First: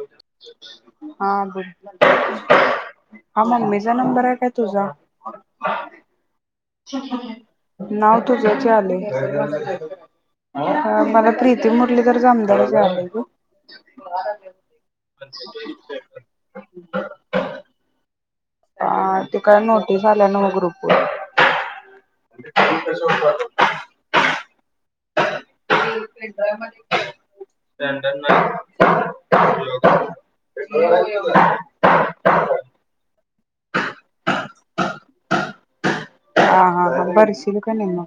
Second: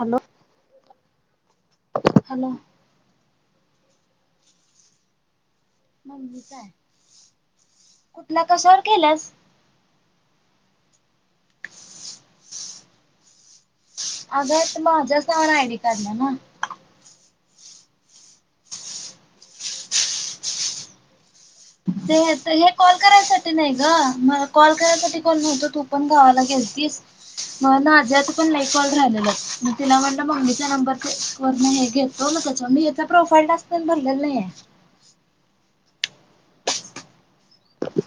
Hello. हा बोल. Hello हा मम्मीचा नंबर आहे का तुझा? [inaudible] नाव कुठला तुझच कशावर यालय केल्यास [inaudible] प्रीती मुरलधर जामदार ना तू? [inaudible] अगं माझ्याच नावानं आयडी काढल्या ना. अ ते काय नोटीस आल्या नव्ह ग्रुपवर ते हे ते हे कॉल करायसाठी नाही ग मला कॉल करायसाठी कोण नव्हत तू पण गावाला गेलतीस, म [unintelligible] पण लई कॉल राहिलेलं. मग तिला म्हणलं मम्मीचा नंबर ते हे घेतो म त्याच्या म याचा प्रॉब फाईल टास्क तेन भरलेलं नाहीये. हा हा हा भरशील कणी मग.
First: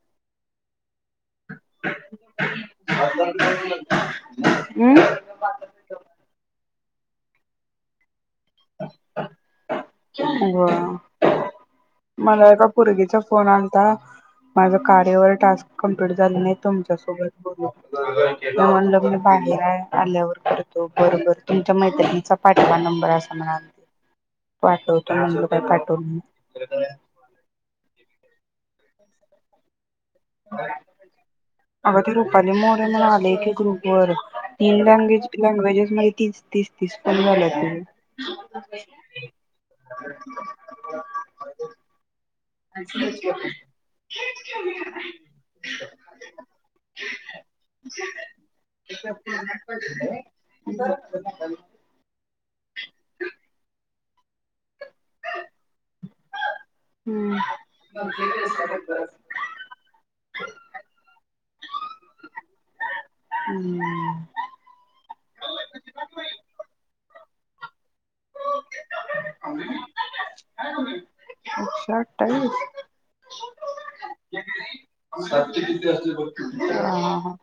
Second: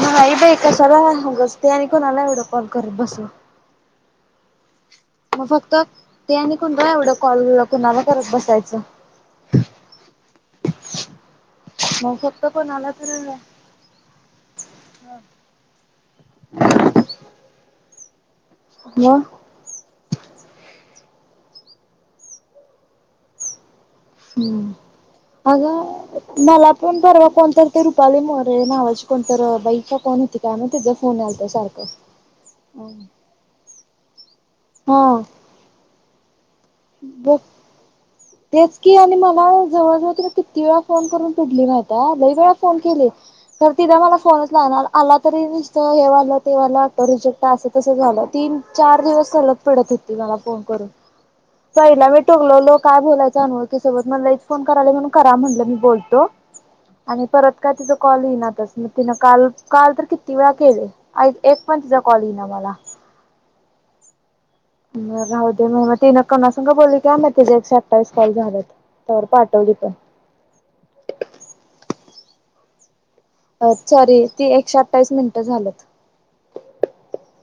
नाही बाई, कशाला म उगच ते आणि कुणाला एवढं कॉल करत बसू. [inaudible] म फक्त ते आणि [unintelligible] एवढं कॉल कुणाला करत बस जायच व्हय फक्त मला एका कोणाला पोरगीचा तर फोन मग आलता, माझ कार्यवर टास्क कंप्लीट झालं नाहीत तुमच्या सोबत बोलू? मी म्हणलं मी हम्म. बाहेर हाय. आल्यावर करतो बरबर तुमच्या मैत्रिणींचा पाठवा नंबर असं म्हणा हम्म अग मला नाही पण परवा कोणतर ते रुपाली म्ह कोरे नावाची कोणतर बाई कोन होती काय माहिती तिचा फोन यालता सारखं बरं [unintelligible] हा लँग्वेज लँग्वेजेस मधे [unintelligible] बघ तेच की आणि मला जवळ जवळ तिनं किती वेळा फोन करून पिडली माहिताय लई वेळा फोन केली तर तिनं मला फोनच लावणार आला तरी नुसत हे व्हालं ते व्हालं आत्ता रिजेक्ट हाय अस तस झालं तीन चार दिवस सलग पिडत हुती तुझे मला फोन करून. पहिला मी तु काय बोलायचं अनोळखी सोबत म लईच फोन कराल्या म्हणून करा म्हणलं मी बोलतो आणि हम्म परत काय तिचं कॉल येनातच म तिनं काल काल तर किती वेळा केली एक पण तिचा कॉल ईना मला [unintelligible] म राहूदे म तिनं कुणा संग बोलली् काय माहित तझं एकशे अठ्ठावीस कॉल झाल्यात तर पाटवली पण [unintelligible] अ चारी ते एकशे अठ्ठावीस मिंट सातशे किती असते बघ झाल्यात हा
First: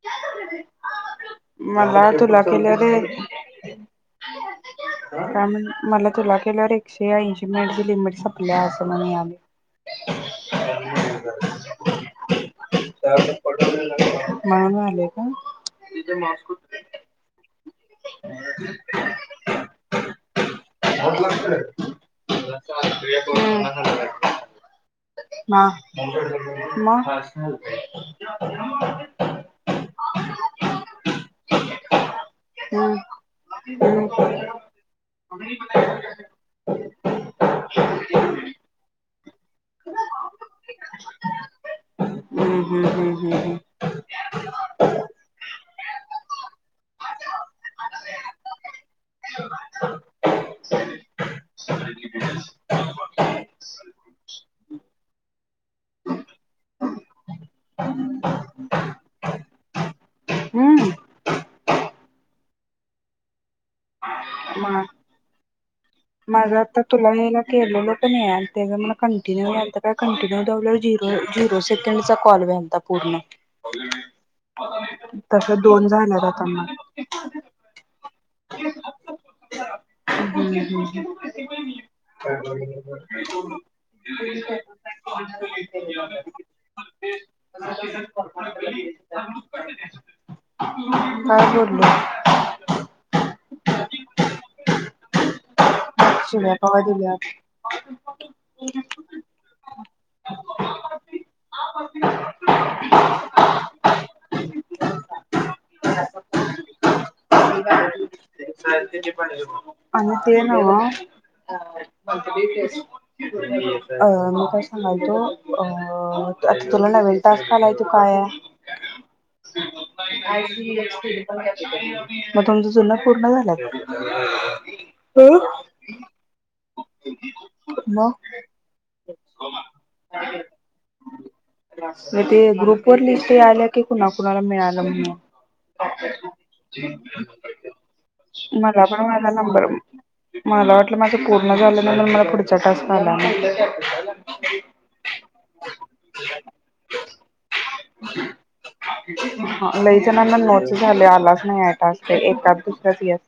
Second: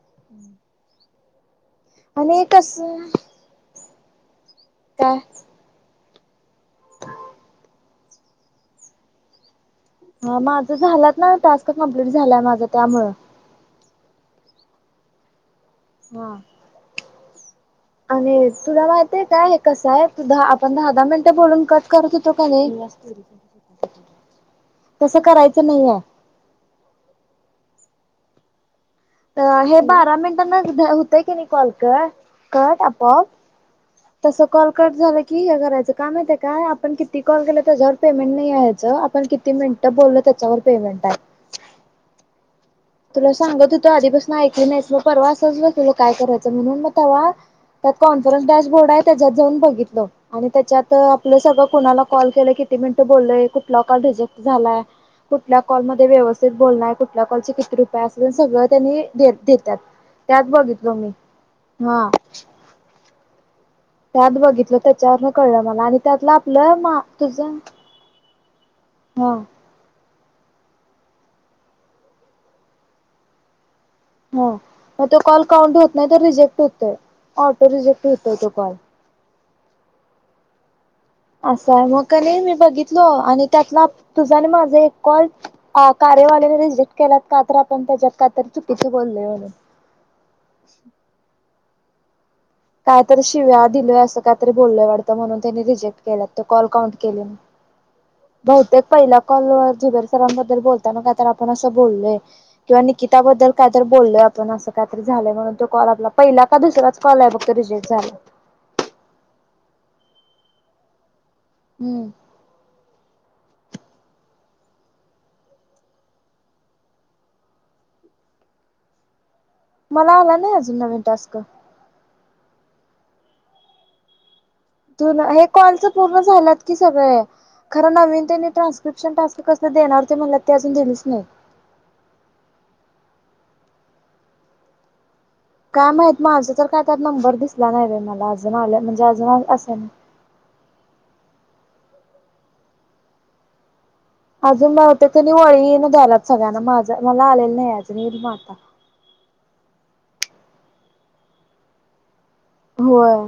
[unintelligible] मला तुला आणि केल्याले कसं काय म्हणलं मला तुला केल्यावर एकशे ऐंशी मिनिटची लिमिट संपल्या असं म्हणून यालय. हा माझं झालंत ना टास्क कमप्लीट झालाय माझा त्यामुळं. मानु आले का. तिथे हा. मॉस्कोत आणि तुला माहित आहे काय हे कस आहे? सुद्धा आत पण दहा दहा मिनट हा बोलून कट करत होतो. कनी [unintelligible] मा म अ हे बारा मिनिटांना होतं की नाही कॉल क कट हम्म आपोआप तस कॉल कट झालं कि हे करायचं काम य काय आपण किती कॉल केलं त्याच्यावर पेमेंट नाही यायचं. आपण किती मिनिट बोलल त्याच्यावर पेमेंट आहे. हम्म हम्म हम्म तुला हम्म सांगत होतू आधीपासून ऐकली नाही मग परवा सहज बसलेलो काय करायचं म्हणून मग तेव्हा त्यात कॉन्फरन्स डॅशबोर्ड आहे त्याच्यात जाऊन बघितलं आणि त्याच्यात आपलं सगळं कोणाला कॉल केलं किती मिनिटं बोललय कुठला कॉल रिजेक्ट झालाय कुठल्या कॉल मध्ये व्यवस्थित बोललाय कुठल्या कॉल रुपया अस सगळं त्यांनी दे देत्यात त्यात हम्म बघितलो मी. हा त्यात बघितलं हम्म त्याच्यावरन कळलं मला आणि त्यातलं माझं आता आपलं मा तुला हेला तुझ केलेलं क नाही आणि त्याचा मला हा कंटिन्यू यालता काय कंटिन्यू लावल्यावर झीरो झिरो सेकंडचा कॉल वेनता पूर्ण. हा मग तो कॉल तसं काउंट दोन होत नाही तर झाल्यात आता रिजेक्ट मला. होतोय ऑटो रिजेक्ट होतो तो. काॅल हम्म हम्म असं आहे म कनी मी बघितल आणि त्यातला तुझा आन माझा एक कॉल कार्यवालेने रिजेक्ट केला. का तर आपण त्याच्यात कायतरी चुकीच बोलले म्हणून. [inaudible] कायतरी शिव्या दिलय असं कायतरी बोललय वाटतं म्हणून त्यानी रिजेक्ट केला तो शिव्या कॉल कवा काउंट केलेला दिल्यात. नाही. बहुतेक पहिल्या कॉलवर झुबेर सरांबद्दल बोलताना काय तर आपण असं बोललोय किंवा निकिताबद्दल कायतरी बोललय आपण असं काय तरी झालंय म्हणून तो कॉल आपला पहिला का दुसराच कॉल आहे बघ, तो रिजेक्ट झालाय. आणि ते ना [unintelligible] हम्म अ मी काय सांगायलतो अ आता तुला नवीन टास्क घलाय तो काय आहे. मला आला नाही अजून नवीन टास्क [unintelligible] म तुमचा जुना पूर्ण झाला. त हे कॉलच पूर्ण झालात कि सगळे मग खर नवीन त्यांनी म ट्रान्स्क्रिप्शन टास्क कस देणार ते मला ते अजून दिलीच नाही. ग्रुप वर लिस्ट ते आल्या की कुणा कुणाला मिळाल म्हणून काय माहत माझं तर काय त्यात नंबर दिसला नाही बाय मला पण माझा नंबर मला वाटलं माझ पूर्ण झालनंतर मला पुढच्या टाास झाला ना अजून म होते तनी वळी न द्यालात सगळ्यांना माझा मला आलेलं नाही अजूनही म आता नो झा आलाच नाहीते ए होय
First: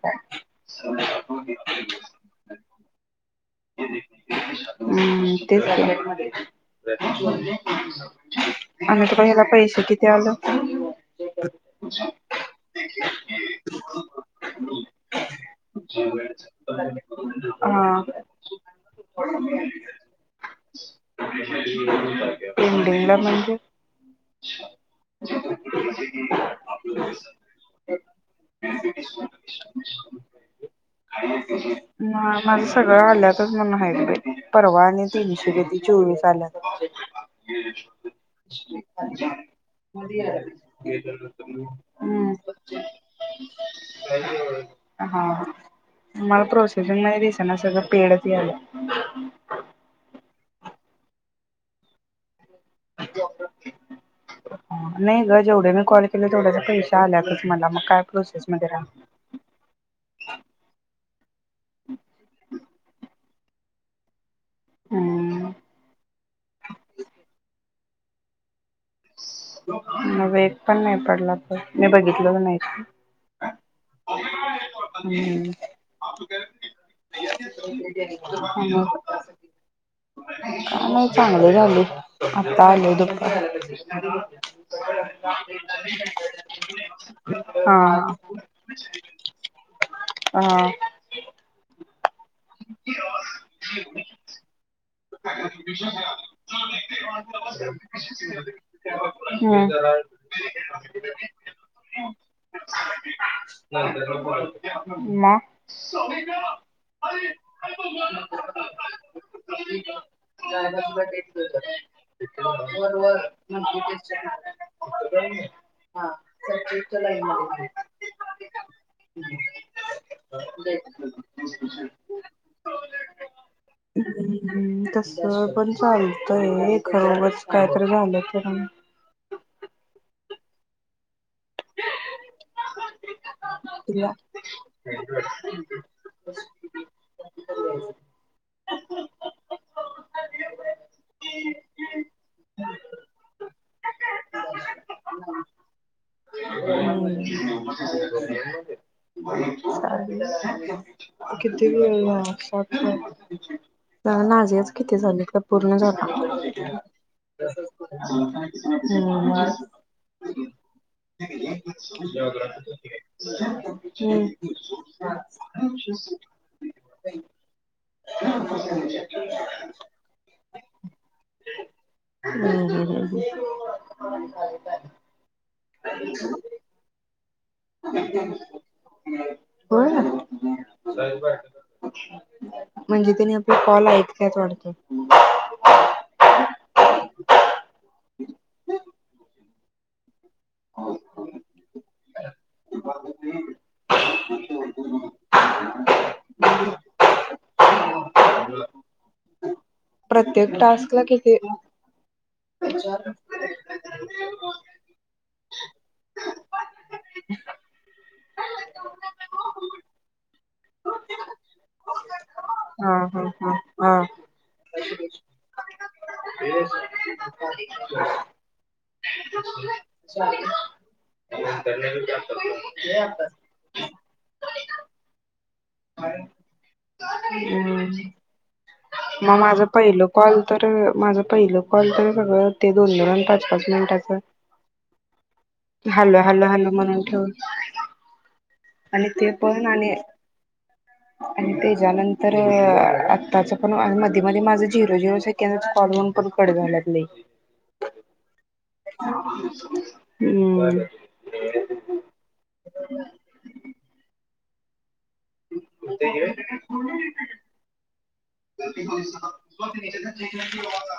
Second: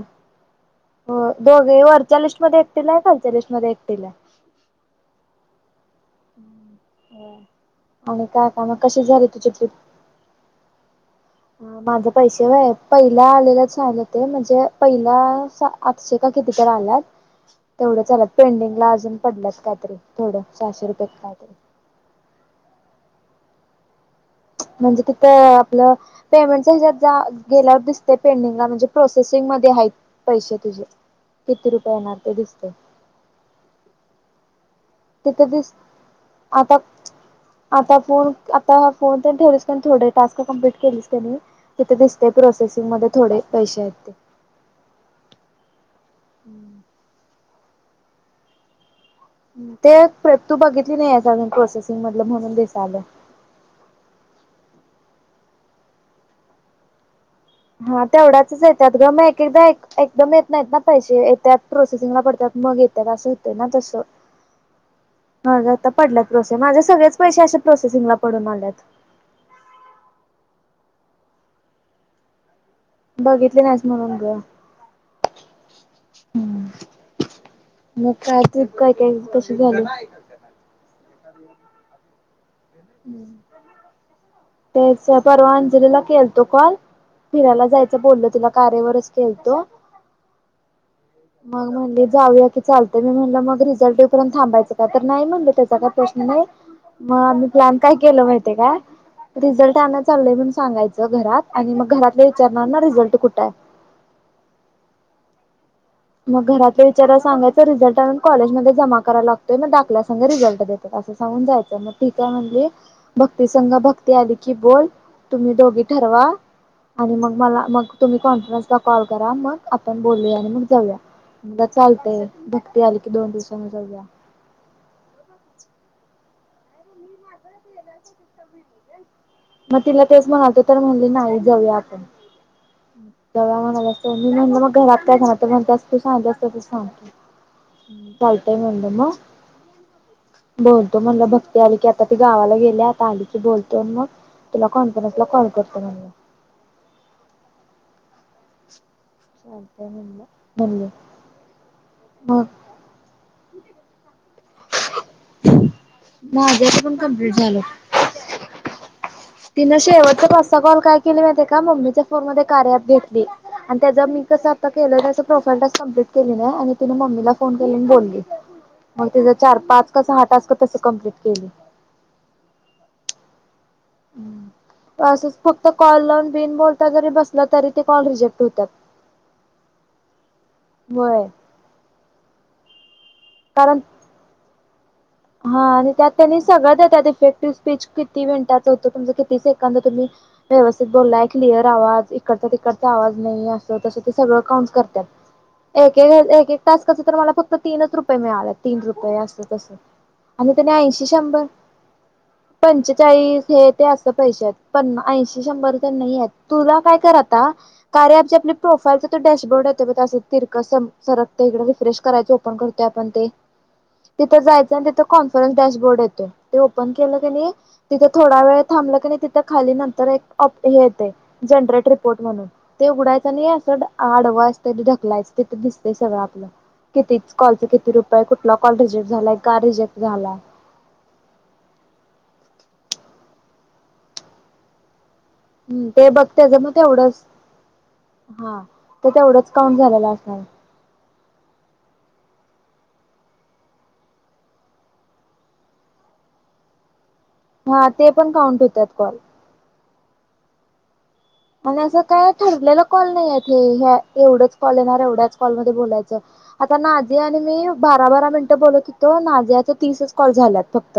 दोघे वरच्या लिस्टमध्येध्ये एकतील आहे खालच्या लिस्ट हम्म तेच आणि काय का मग कशी आणि तुला झाली ह्याला तुझ ट्रिप पैसे किती आलं? माझ पैसे पहिला आलेलंच आलं ते म्हणजे पहिला आठशे का कितीत आल्यात तेवढं हा. झा आलात पेंडिंगला अजून पडलत का तरी थोडं सहाशे रुपय ते म्ह नर म्हणजे म्हणजे तिथ आपलं पेमेंट हच्यात गेल्यावर दिसते पेंडिंगला म्हणजे प्रोसेसिंग मध्ये आहेत पैसे तुझे किती रुपये येणार ते दिसते ह ब परवा तिथे तनशे दिस चोवी आता आता फोन आता हा फोन तर ठेवलीस क थोडे टास्क कंप्लीट केलीस क नाही तिथे दिसते प्रोसेसिंग मध्ये थोडे पैसे आहेत मला प्र त्यांना सगळं पेड लं ते तू बघितली नाही आहे अजून प्रोसेसिंग मधलं म्हणून चालेल हा नाही ग जेवढे मी कॉल केले तेवढ्याचा पैश आल्यात हा तेवढ्याचच येतात ग मग एक एकदा एकदम येत नाहीत ना पैसे येतात प्रोसेसिंगला पडतात मग येतात असं तेना तसं हम्म हा जातता पडलात प्रोसे माझे सगळेच पैसे अस प्रोसेसिंग ला पडून आल्यात म वेग पण नाही पडला तर मी बघितलं तर नाही बघितले नाहीच म्हणून ग हम्म मग काय टिप मग काय काय कस झालं चांगलं चांगू आतालो तु प तेच परवा अंजलीला केलतो कॉल फिरायला जायच हा बोलल तिला कार्यावरच केलतो हा मग म्हणले जाऊया की चालत मी म्हणल मग रिझल्टपर्यंत थांबायचं का तर नाही मग म्हणलं त्या जागा प्रचण नाही मग आम् प्लॅन काय केलं माहिितय का हम्म रिझल्ट आणय चाललंय म्हण सांगायचं घरात आणि मग घरातले विचारणार ना रिझल्ट कुठ आहे मग घरातल्या विचारला सांगायच रिझल्ट आणून कॉलेजमध्ये जमा करा लागत मग दाकल्या सं रिझल्ट देतात असं सांगून जायचं मग ठीकय म्हणली भक्ती संघा भक्ती आली की बोल तुम्ही दोघी ठरवा आणि मग मला मग तुम्ही कॉन्फरनसला कॉल करा मग आपण बोल. जाऊया चालते भक्ती आली की दोन दिवसांनी जाऊया. तस पण चाल खरोबच काय तर झालं तर म इला तेस मगालत तरार म्हण ना नाही. तिला [unintelligible] मग बोलतो म्हणलं भक्ती आली की आता ती गावाला गेली आता आली की बोलतो मग तुला कॉन्फरन्स ला कॉल करतो म्हणी. ह. चालतंय म्हणलं म्हणले किती ग मग नाजेच किती झाले त्या पूर्ण झालं माझ्याच पण कम्प्लीट हम्. तिन शेवचत कॉल काय केली नाय- का मम्मीच्या फोन म होय. कार्या ॲप घेतली आणि त्यां मी कस आता केलं तस प्रोफाईल टास्क कप्लीट केली नाही आणि तिने मम्मीला फोन केले न बोली मग तीच चार पाच सहा तस कंप्लीट केली. असच फक्त कॉल लावून बिन बोलता जरी बसला तरी ते कॉल रिजेक्ट होत्यात. व्हय. म्हणजे त्याने आपले कॉल ऐकत्यात वाटत. हा आणि त्यात त्यांनी सगळं देत इफेक्टिव्ह स्पीच किती मिनिटच होत तुम किती सेकंद तुम्ही व्यवस्थित बोललाय क्लिअर आवाज इकडचा तिकडचा आवाज नाही अस तस ते सगळं काउंट करत्यात एक एक टास्क कसतरी मला फक्त तीनच रुपये मिळाले तीन रुपये अस तस प्रत्येक टास्क ला किती? पंचेचाळीस हे ते अस पैसे येत्या पण ऐंशी शंभर तर नाही येत तुला काय कर आता कार्या ॲपची प्रोफाईल डॅशबोर्ड येत बग अस तिरक सरकत इकडे तिकडे रिफ्रेश करायच ओपन करतोय हा आपण हा ते हा हा. तिथं जायच अन तथ कॉन्फरनस डॅशबोर्ड येतो ते ओपन केलं की नाही तिथे थोडा वेळ थांबलं की नाही तिथे खाली नंतर एक हे येते जनरेट रिपोर् म्हणून ते उघडायचं आणि अस आडवायचं ढकलायचं तिथं दिसत सगळं आपलं किती कॉलच हम्म किती रुपय कुठला? कॉ रिजेक् झालाय मग का माझं रिेक्ट पहिलं कॉल तर माझ पहिलं कॉल तर ते दोन धोरूण पाच पाच मिनिटाचं हम्म ते हॅलो हॅलो बघते ग हॅलो मग म्हणून तेवढंच ठेवून हा आणि त ते तेवढंच पण काउंट आणि झालेल असणार. आणि त्याच्यानंतर आताच पण मध्ये मध्ये माझ झिरो झिरो सेकंदच कॉल होउन परत कट झालात लई. हा ते पण काउंट होतात कॉल. हम्म. म्हणे असं काय ठरलेला कॉल नाहीयेत हे एवढच कॉल येणार एवढच एवढेच कॉल मध्ये बोलायचं हम्म. आता नाझिया आणि मी बारा बारा मिनिट बोलत होतो. नाझियाच तीसच कॉल झाल्यात फक्त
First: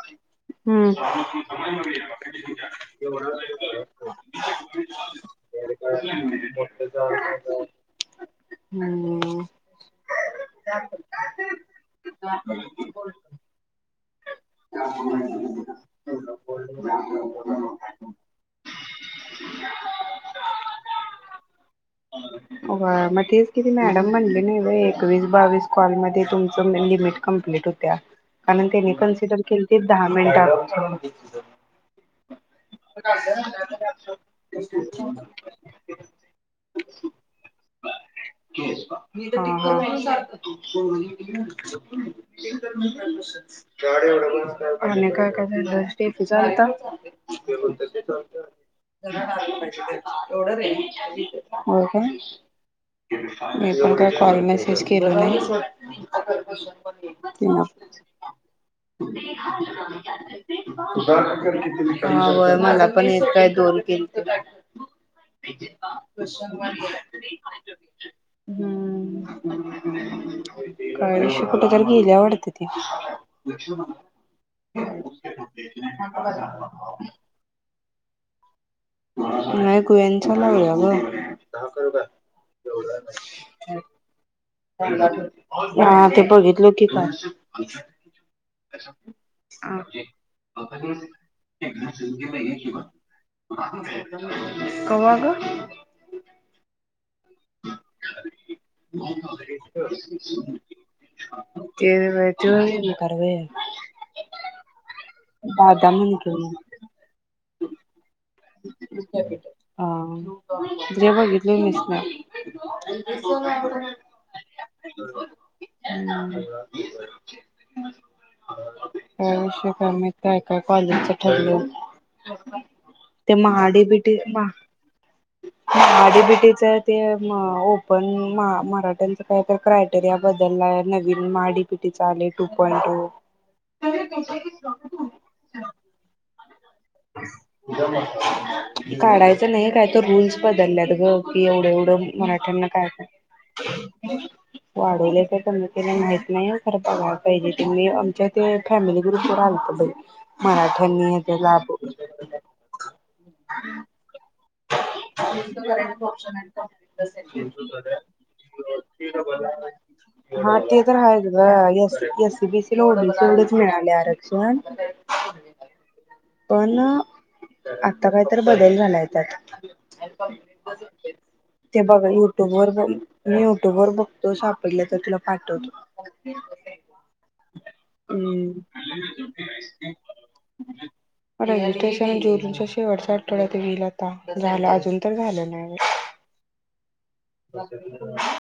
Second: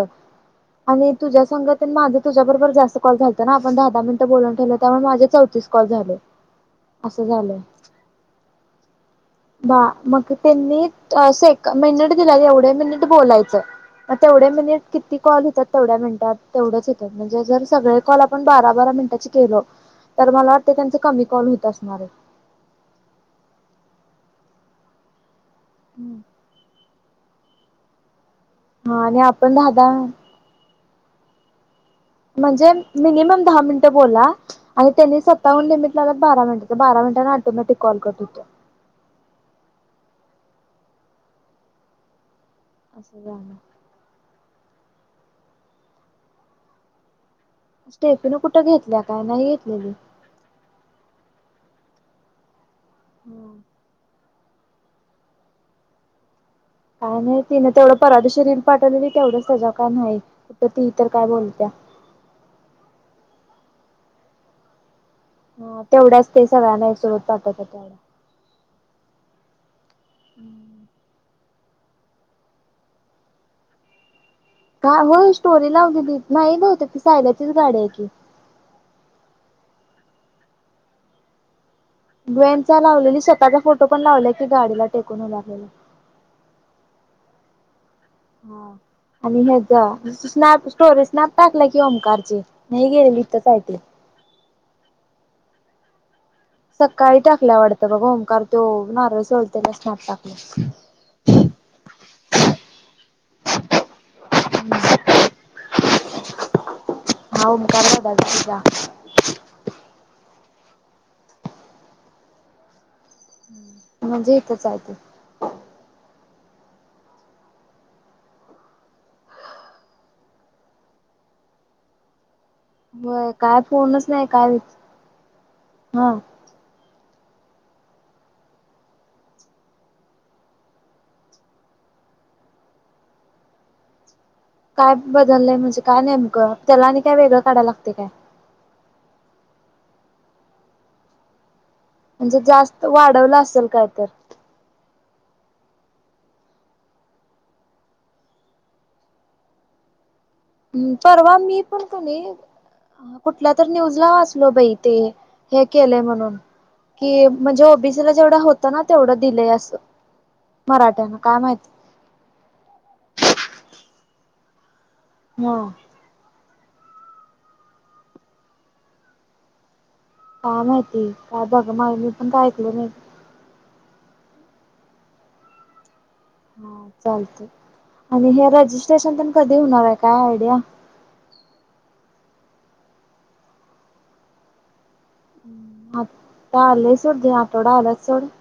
हम्म. आणि तुझ्या संगतीन माझं तुझ्याबरोबर जास्त कॉल झालत आपण दहा दहा मिनिटे बोलून ठेवलं त्यामुळे माझं [unintelligible] झालंय. हम्म ह [inaudible] बा मग त्यांनी सेक मिनिट दिला एवढे मिनिट बोलायचं मग तेवढे मिनिट किती कॉल होेतात तेवढ्या मिनिटात तेवढच येतात म्हणजे जर सगळे कॉल आपण बारा बारा मिनिटाचे केलो तर मला वाटते त्यांचे कमी कॉल होत असणारे. व्हय मग तेच कि ती मॅडम म्हणली नही व्हय एकवीस बावीस कॉल आहेत. मध्ये तुमचं लिमिट कंप्लीट होत्या. कारण त्यानी हा आणि कन्सिडर आपण केलती दहा मिनिटात - [inaudible] म्हणजे मिनिमम दहा मिनिटं बोला आणि त्यांनी सत्तावन्न लिमिट लावलात बारा मिनिट बारा मिनटांना ऑटोमॅटिक कॉल कट होतो. ह ह. असं झालं गाडी एढ - आणि काय काय झालं स्टेफि चा आलता [unintelligible] स्टेफीन कुठं घेतल्या काय नाही घेतलेली. एवढं रे हो काय. मी पण काय- कॉल मेसेज केला नाही. काय नाही तिनं तिने तेवढं परावादिवशी रील पाठवलेली तेवढं तेझ्यावर का नाही ती इतर काय बोलत्या फोन केलती तुला ह तेवढ्याच ते सगळ्यांना एक सुोरत पाठत हो तेवढं हम्म काय विषय कुठेतरी गेल्या वाटते ती का हो स्टोरी लावलेली दिली नाही बहुतेक होते ती सायलाचीच गाडी आहे की कुयान चलाव ग ग लावलेली स्वःचा फोटो पण लावला हा ते बघितलं की काल हा आणि अछा ह्याचा स्नॅप स्टोरी स्नॅप टाकला की ओमकारची नाही गेलेली इथंच आहे ती कवा ग ह सका काही टाकल्या आवडतं बघ होंकार त नारळ सोलत्याल स्नॅप टाकलं ते त्यो कारवे दादा न ओमकार दादाचा हा जे बघितली ले लिस ना म्हणजे इथच आहे त शक मय का कॉलेजच ठरलं होय काय फोनच महाडीबिटी नाही काय हा महाडीबिटीच ते ओपन मराठ्यांच काय तर क्रायटेरिया बदललाय नवीन माडीपीटी आले टू पॉईंट टू. काय बदललंय म्हणजे, काय नेमकं त्याला आणि काय वेगळं काढायला लागते काय काढायचं नाही, काय तर रूल्स बदलल्यात ग की एवढे एवढ- म्हणजे मराठ्यांना जास्त काय वाढवलं असेल काय तर वाढवले. क के माहत नाही बघला पाहिजेी आमच्या ते फॅमिली ग्रुप आलत बाई. हम्म मराठ्यांनी परवा ते मी लाभ पण क नाही. कुठल्या तर न्यूज ला वाच. कि म्हणजे ओबीसीला जेवढं होतं ना तेवढं दिलंय असं हा ते तर मराठ्यानं रायच काय माहिती ग एससी बीसी लाओढ एढच मिळालेर शण. म [unintelligible] पण आता काय तर बदल झालाय त्यात अ [unintelligible] काय माहिती काय बघ माग बघा मी पण का युट्यूब वर ऐकल नाही मी युट्यूब बघतो सापडल्या तर तुला पाठवतो. हा चालत आणि हे हम्म रजिस्ट्रेशन पण कधी होणार आहे, काय आयडिया जोरूनच्या शेवटचा आठवड्या ते होईल. [unintelligible] झालं अजून तर झालं. नाही. आता आलेस र आटोडाला आल्यात सोड. [unintelligible]